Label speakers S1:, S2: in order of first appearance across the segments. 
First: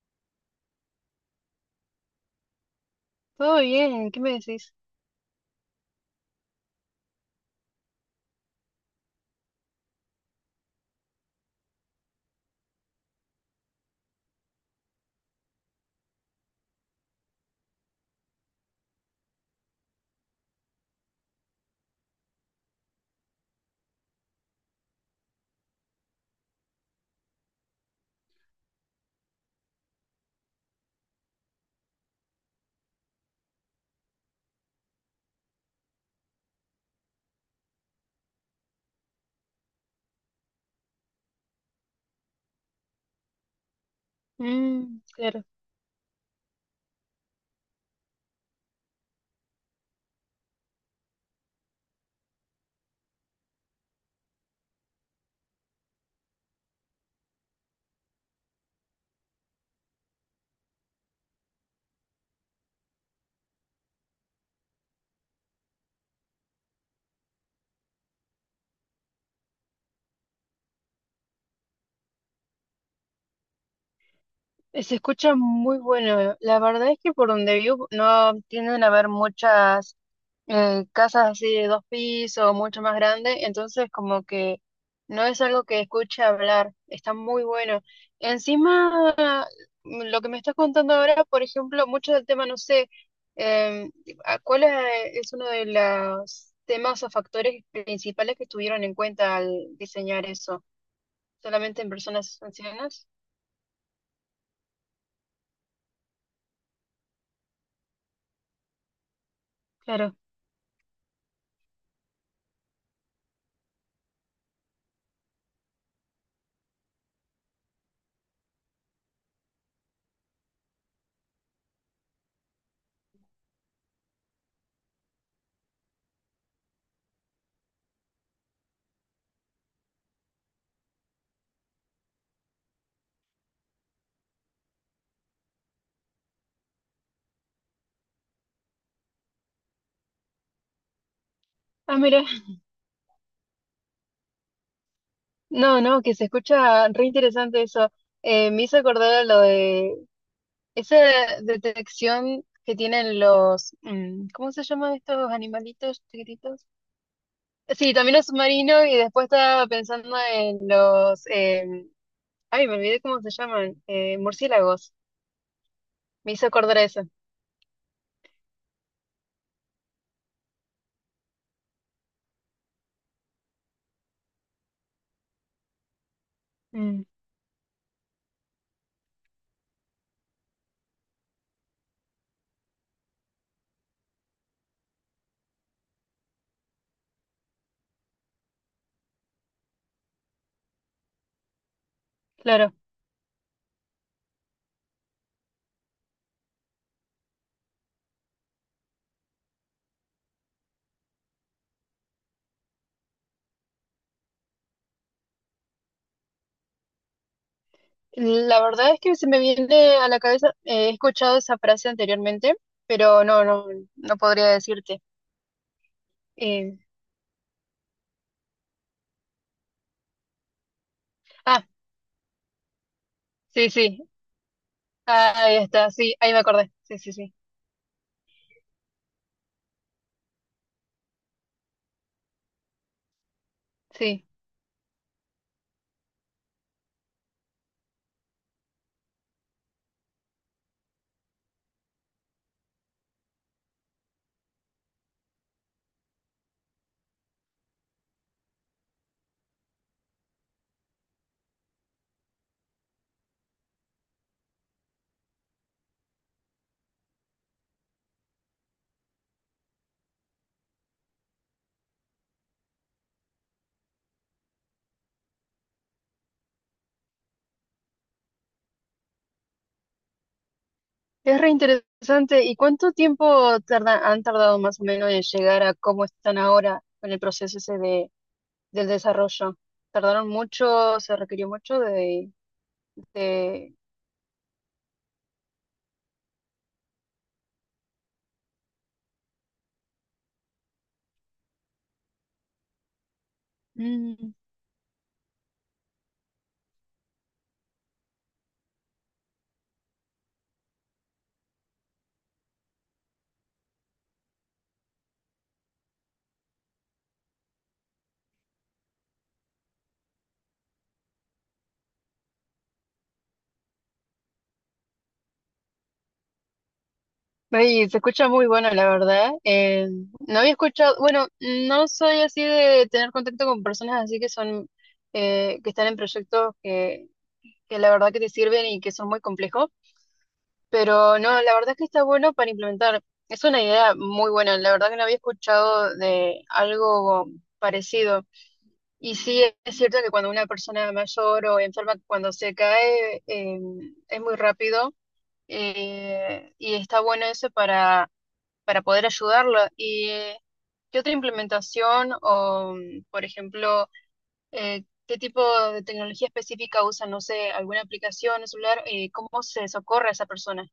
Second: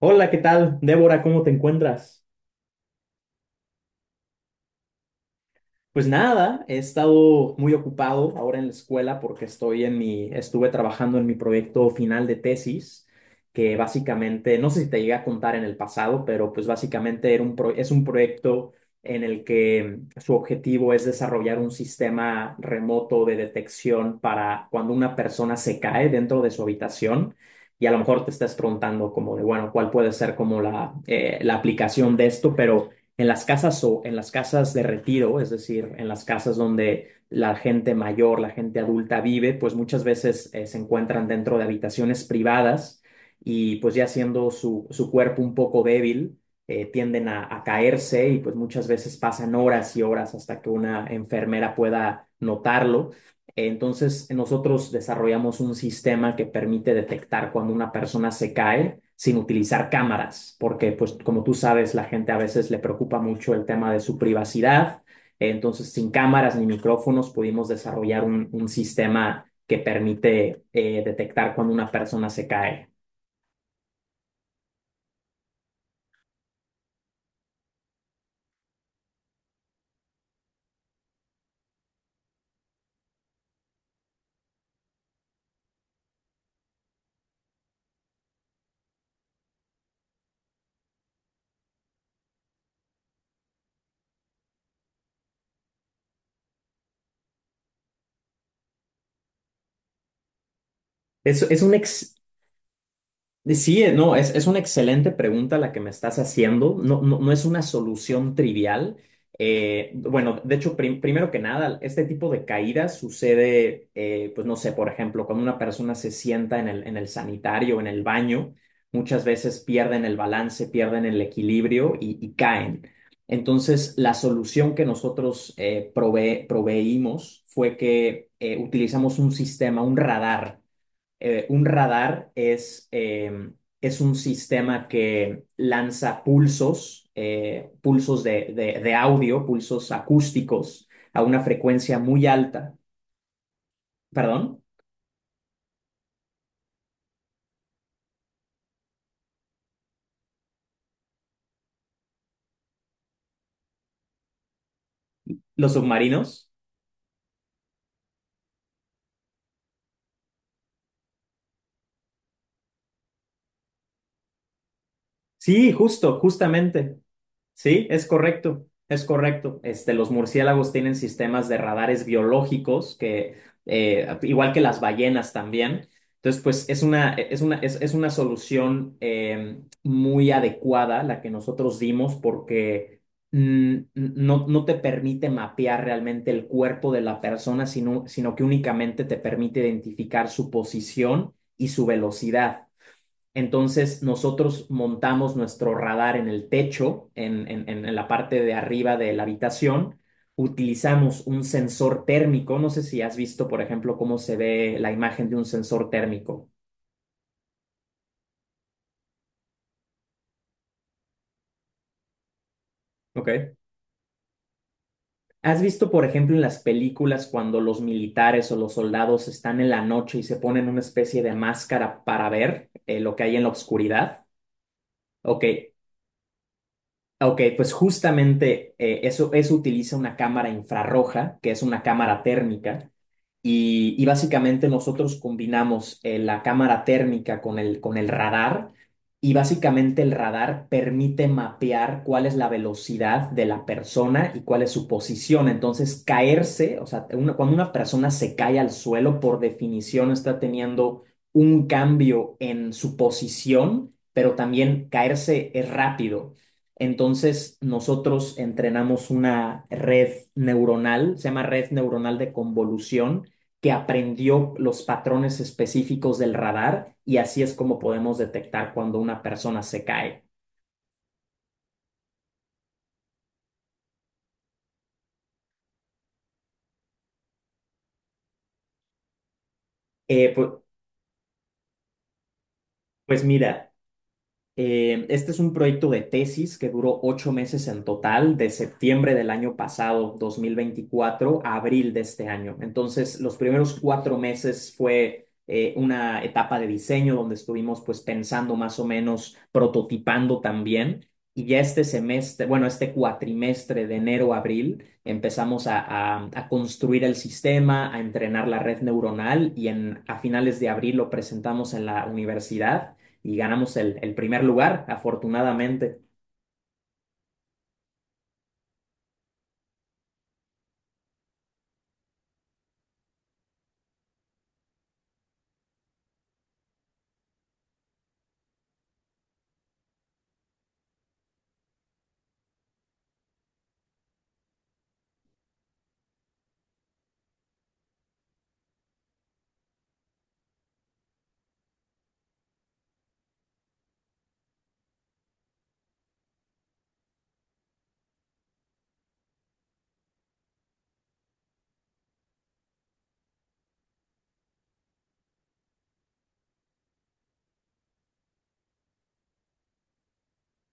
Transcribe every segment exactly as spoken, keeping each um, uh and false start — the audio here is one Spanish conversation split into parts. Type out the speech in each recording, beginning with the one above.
S1: Hola, ¿qué tal? Débora, ¿cómo te encuentras?
S2: Todo bien, ¿qué me decís?
S1: Pues nada, he estado muy ocupado ahora en la escuela porque estoy en mi, estuve trabajando en mi proyecto final de tesis, que básicamente, no sé si te llegué a contar en el pasado, pero pues básicamente era un pro- es un proyecto en el que su objetivo es desarrollar un sistema remoto de detección para cuando una persona se cae dentro de su habitación. Y a lo mejor te estás preguntando como de, bueno, ¿cuál puede ser como la, eh, la aplicación de esto? Pero en las casas o en las casas de retiro, es decir, en las casas donde la gente mayor, la gente adulta vive, pues muchas veces eh, se encuentran dentro de habitaciones privadas y pues ya siendo su,
S2: Mm,
S1: su cuerpo
S2: claro.
S1: un poco débil, eh, tienden a, a caerse y pues muchas veces pasan horas y horas hasta que una enfermera pueda notarlo. Entonces, nosotros desarrollamos un sistema que permite detectar cuando una persona se cae sin utilizar cámaras, porque pues como tú sabes, la gente a veces le preocupa mucho el tema de su privacidad. Entonces, sin cámaras ni micrófonos, pudimos desarrollar un, un sistema que permite eh, detectar cuando una persona se cae.
S2: Eh, Se escucha muy bueno. La verdad es que por donde vivo no tienden a haber muchas eh, casas así de dos pisos, mucho más grandes, entonces como que no es algo que escuche hablar. Está muy bueno. Encima, mm, lo que me estás contando ahora, por ejemplo, mucho del tema, no sé, em, ¿a ¿cuál es, eh, es uno de los temas o factores principales que tuvieron en cuenta al diseñar eso?
S1: Es, es un
S2: Solamente en
S1: ex-
S2: personas ancianas.
S1: Sí, eh, no, es, es una excelente pregunta la que me estás haciendo. No, no, no es una solución trivial. Eh,
S2: Claro.
S1: bueno, de hecho, prim- primero que nada, este tipo de caídas sucede, eh, pues no sé, por ejemplo, cuando una persona se sienta en el, en el sanitario, en el baño, muchas veces pierden el balance, pierden el equilibrio y, y caen. Entonces, la solución que nosotros eh, prove- proveímos fue que eh, utilizamos un sistema, un radar. Eh, un radar es, eh, es un sistema que lanza pulsos, eh, pulsos de, de- de audio, pulsos acústicos a una
S2: Ah,
S1: frecuencia
S2: mira.
S1: muy alta. ¿Perdón?
S2: No, no, que se escucha re interesante eso. Eh, me hizo acordar a lo de esa detección que tienen los, mm, ¿cómo se llaman estos
S1: ¿Los
S2: animalitos
S1: submarinos?
S2: chiquititos? Sí, también los submarinos y después estaba pensando en los, eh, ay, me olvidé cómo se llaman, eh, murciélagos.
S1: Sí, justo,
S2: Me hizo acordar a
S1: justamente.
S2: eso.
S1: Sí, es correcto, es correcto. Este, los murciélagos tienen sistemas de radares biológicos que, eh, igual que las ballenas también. Entonces, pues es
S2: Mm,
S1: una, es una, es, es una solución eh, muy adecuada la que nosotros dimos porque mm, no, no te permite mapear realmente el cuerpo de la persona, sino, sino que únicamente te permite identificar su posición y su velocidad.
S2: claro.
S1: Entonces nosotros montamos nuestro radar en el techo, en, en- en- la parte de arriba de la habitación. Utilizamos un sensor térmico. No sé si has visto, por ejemplo, cómo se ve la imagen de un sensor térmico.
S2: La verdad es que se me viene a la cabeza, eh, he escuchado esa frase anteriormente, pero no,
S1: ¿Okay?
S2: no, no podría decirte.
S1: ¿Has visto, por ejemplo, en las
S2: Eh,
S1: películas cuando los militares o los soldados están en la noche y se ponen una especie de
S2: ah,
S1: máscara para ver eh, lo que hay en la
S2: sí, sí,
S1: oscuridad?
S2: ah,
S1: Ok.
S2: ahí está, sí, ahí me acordé, sí, sí, sí,
S1: Ok, pues justamente eh, eso, eso utiliza una cámara infrarroja, que es una cámara térmica, y, y
S2: sí.
S1: básicamente nosotros combinamos eh, la cámara térmica con el, con el radar, y básicamente el radar permite mapear cuál es la velocidad de la persona y cuál es su posición. Entonces, caerse, o sea, una- cuando una persona se cae al suelo, por definición está teniendo un cambio en su posición, pero también caerse es rápido. Entonces, nosotros entrenamos una red neuronal, se llama red neuronal de convolución, que aprendió los patrones específicos del radar y así es como podemos detectar cuando una persona se cae.
S2: Es re interesante. ¿Y cuánto tiempo tarda- han tardado más o menos en llegar a cómo están ahora con el proceso ese de, del desarrollo? ¿Tardaron
S1: Eh, pu-
S2: mucho? ¿Se requirió mucho de,
S1: pues, mira.
S2: de-
S1: Eh, este es un proyecto de tesis que duró ocho meses en total, de septiembre del año pasado, dos mil veinticuatro, a abril de este año. Entonces, los primeros cuatro
S2: mm,
S1: meses fue eh, una etapa de diseño donde estuvimos pues pensando más o menos, prototipando también. Y ya este semestre, bueno, este cuatrimestre de enero a abril, empezamos a, a- a construir el sistema, a entrenar la red neuronal y en, a finales de abril lo presentamos en la universidad y ganamos el, el primer lugar, afortunadamente.
S2: oye, se escucha muy bueno, la verdad. Eh, no había escuchado, bueno, no soy así de tener contacto con personas así que son, eh, que están en proyectos que, que la verdad que te sirven y que son muy complejos, pero no, la verdad es que está bueno para implementar. Es una idea muy buena, la verdad que no había escuchado de algo parecido. Y sí, es cierto que cuando una persona mayor o enferma, cuando se cae, eh, es muy rápido. Eh, y está bueno eso para para poder ayudarlo. ¿Y qué otra implementación o, mm, por ejemplo, eh, qué tipo de tecnología específica usan? No sé, alguna aplicación, un celular, eh, ¿cómo se socorre a esa persona?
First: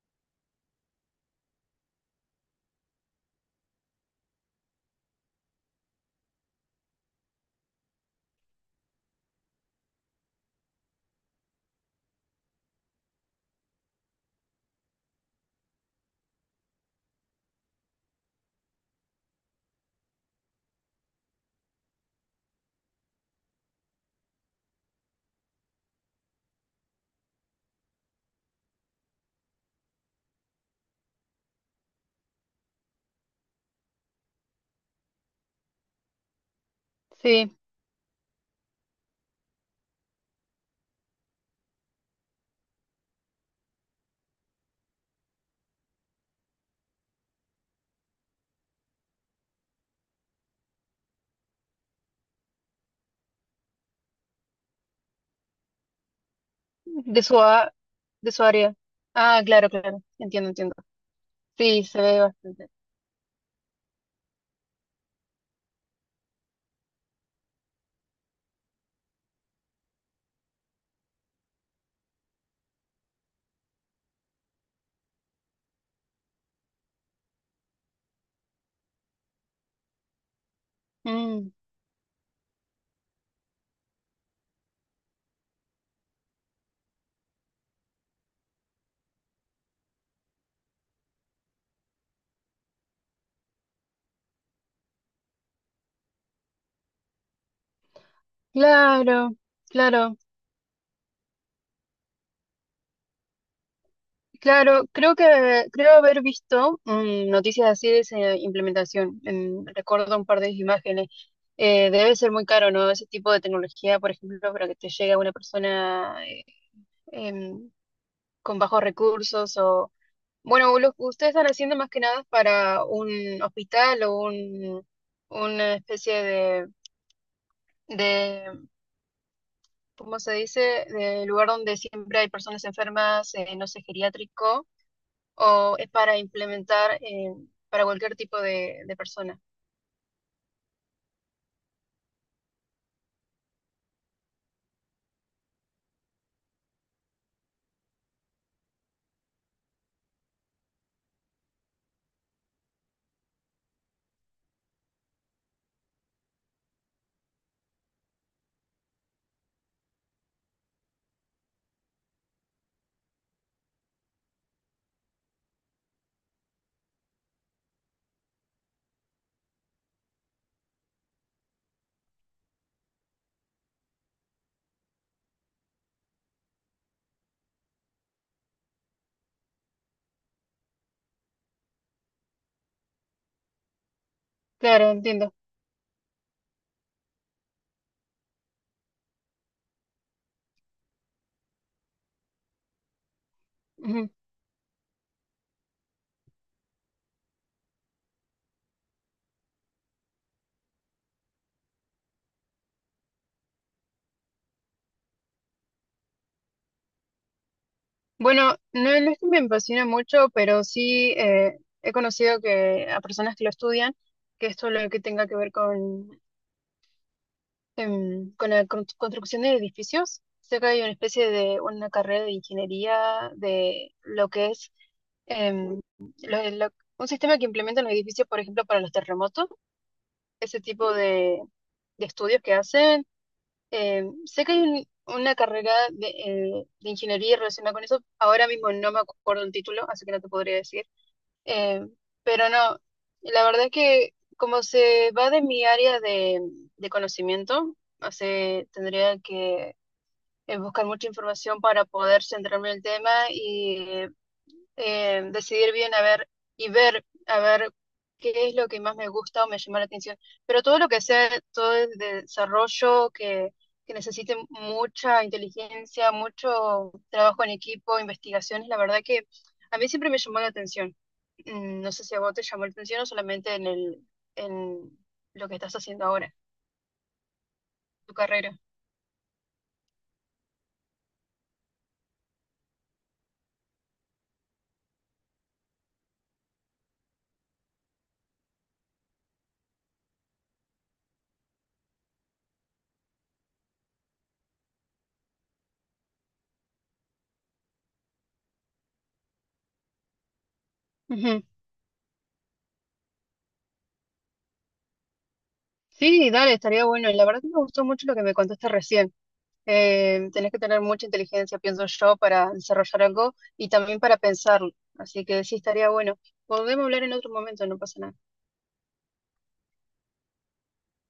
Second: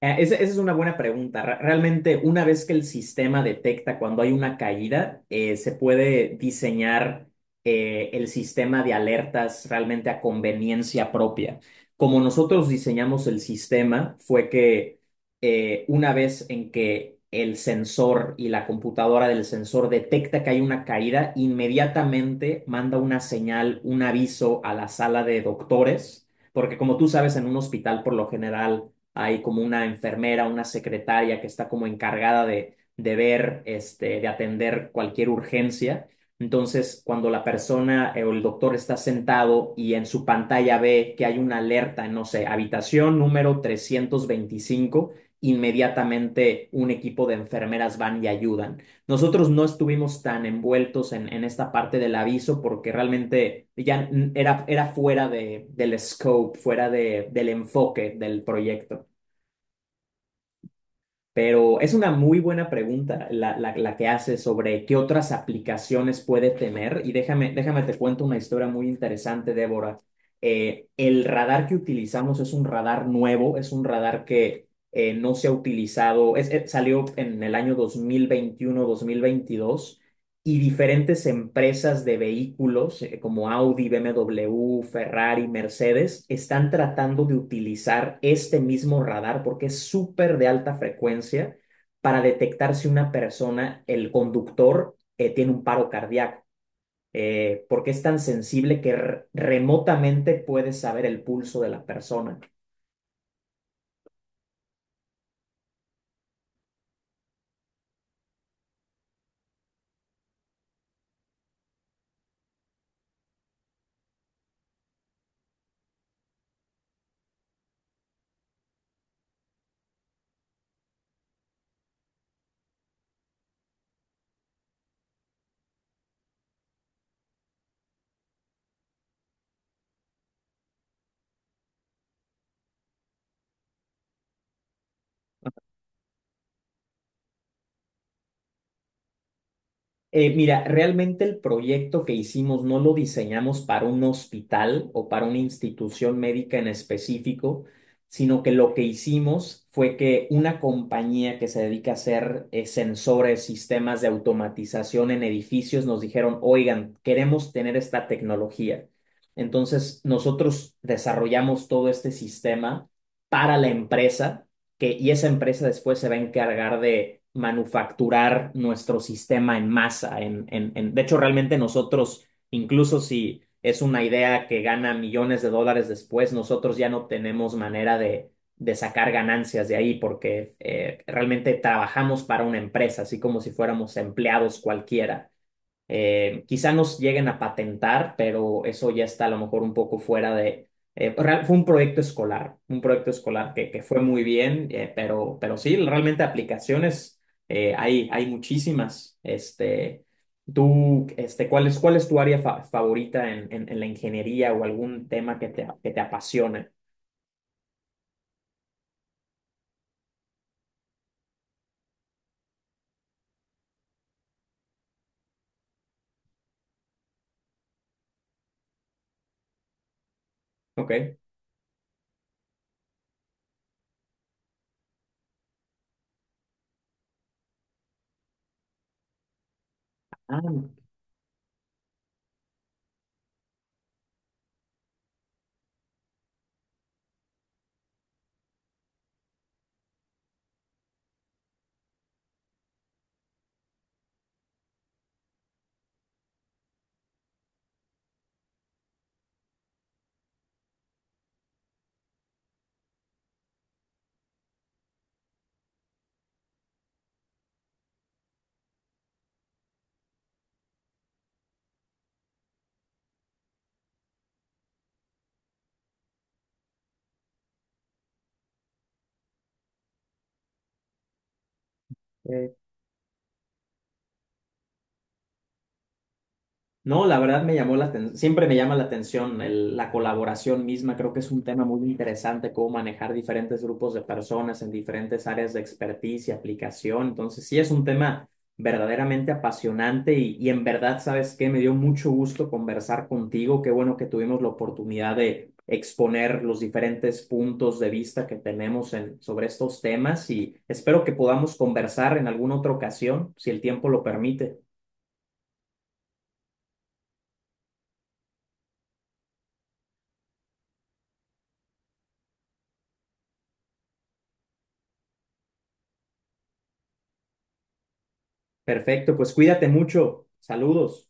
S1: Eh, Esa, esa es una buena pregunta. Re- Realmente, una vez que el sistema detecta cuando hay una caída, eh, se puede diseñar eh, el sistema de alertas realmente a conveniencia propia. Como nosotros diseñamos el sistema, fue que eh, una vez en que el sensor y la computadora del sensor detecta que hay una caída, inmediatamente manda una señal, un aviso a la sala de doctores, porque como tú sabes, en un hospital por lo general hay como una enfermera, una secretaria que está como encargada de, de ver, este, de atender cualquier urgencia. Entonces, cuando la
S2: Sí,
S1: persona eh, o el doctor está sentado y en su pantalla ve que hay una alerta, no sé, habitación número trescientos veinticinco, inmediatamente un equipo de enfermeras van y ayudan. Nosotros no estuvimos tan envueltos en, en esta parte del aviso porque realmente ya n- era, era fuera de, del scope, fuera
S2: de
S1: de,
S2: su,
S1: del
S2: a-
S1: enfoque
S2: de
S1: del
S2: su área.
S1: proyecto.
S2: Ah, claro, claro, entiendo, entiendo.
S1: Pero
S2: Sí,
S1: es
S2: se
S1: una
S2: ve
S1: muy
S2: bastante.
S1: buena pregunta la, la, la que haces sobre qué otras aplicaciones puede tener. Y déjame, déjame te cuento una historia muy interesante, Débora. Eh, el radar que utilizamos es un radar nuevo, es un radar que eh, no se ha utilizado, es, eh, salió en el año dos dos mil veintiuno mil veintidós y diferentes
S2: Mm,
S1: empresas de vehículos eh, como Audi, B M W, Ferrari, Mercedes están tratando de utilizar este mismo radar porque es súper de alta frecuencia para detectar si una persona, el conductor, eh, tiene un paro cardíaco, eh, porque es tan sensible que r-
S2: claro, claro.
S1: remotamente puedes saber el pulso de la persona.
S2: Claro, creo que creo haber visto mm, noticias así de esa implementación. Mm, recuerdo un par de imágenes. Eh, debe ser muy caro, ¿no? Ese tipo de tecnología, por ejemplo, para que te llegue a una persona eh, em, con bajos recursos o... Bueno, lo que ustedes están haciendo más que nada es para un hospital o un, una especie de, de, ¿cómo se dice? De lugar donde siempre hay personas enfermas, eh, no sé, geriátrico o es para implementar eh, para cualquier tipo de, de persona.
S1: Eh, mira, realmente el proyecto que hicimos no lo diseñamos para un hospital o para una institución médica en específico, sino que lo que hicimos fue que una compañía que se dedica a hacer eh, sensores, sistemas de automatización en edificios, nos dijeron, oigan, queremos tener esta tecnología. Entonces, nosotros desarrollamos todo este sistema para la empresa que, y esa empresa después se va a encargar de manufacturar nuestro sistema en masa. En, en, en- de hecho, realmente nosotros, incluso si es una idea que gana millones de dólares después, nosotros ya no tenemos manera de, de sacar ganancias de ahí porque eh, realmente trabajamos para una empresa, así como si fuéramos empleados
S2: Claro,
S1: cualquiera.
S2: entiendo.
S1: Eh, quizá nos lleguen a patentar, pero eso ya está a lo mejor un poco fuera de. Eh, pues, real- fue un proyecto escolar, un proyecto escolar que, que fue
S2: Ujú.
S1: muy bien, eh, pero, pero sí, realmente aplicaciones eh, hay, hay muchísimas. Este, tú, este, ¿cuál es, cuál es tu área fa- favorita en, en, en la ingeniería o algún tema que te, que te apasione?
S2: Bueno, no, no es que me apasiona mucho, pero sí eh, he conocido que a personas que lo estudian, que esto lo que tenga que ver con, em, con la constru- construcción de edificios. Sé que hay una
S1: Ok.
S2: especie de una carrera de ingeniería de lo que es em, lo- lo- un sistema que implementan los edificios, por ejemplo, para los terremotos, ese tipo de, de estudios que hacen. Eh, sé que hay un- una carrera de, eh, de ingeniería relacionada con eso. Ahora mismo no me acuerdo el título, así que no te podría decir. Eh, pero no, la verdad es que como se va de mi área de, de conocimiento, o sea, tendría que eh, buscar mucha información para poder centrarme en el tema y eh, eh, decidir bien a ver y ver a ver qué es lo que más me gusta o me llama la atención. Pero todo lo que sea, todo el desarrollo que, que necesite mucha inteligencia, mucho trabajo en equipo, investigaciones, la verdad que a mí siempre me llamó la atención. Mm, no sé si a vos te
S1: Ah,
S2: llamó la atención o solamente en el, en lo que estás haciendo ahora,
S1: no, la verdad me llamó la
S2: tu
S1: atención, siempre me
S2: carrera.
S1: llama la atención el- la colaboración misma, creo que es un tema muy interesante, cómo manejar diferentes grupos de personas en diferentes áreas de expertise y aplicación, entonces sí es un tema verdaderamente apasionante y, y en verdad, ¿sabes qué? Me dio mucho gusto conversar contigo, qué bueno que tuvimos la oportunidad de exponer los diferentes puntos de vista que tenemos en, sobre estos temas y espero que
S2: Ujú.
S1: podamos conversar en alguna otra ocasión, si el tiempo lo permite.
S2: Sí, dale, estaría bueno. La verdad que me gustó mucho lo que me contaste recién. Eh, tenés que tener mucha inteligencia, pienso yo, para desarrollar algo y también para pensarlo. Así que sí, estaría bueno. Podemos hablar en otro momento, no pasa nada.
S1: Perfecto, pues cuídate mucho. Saludos.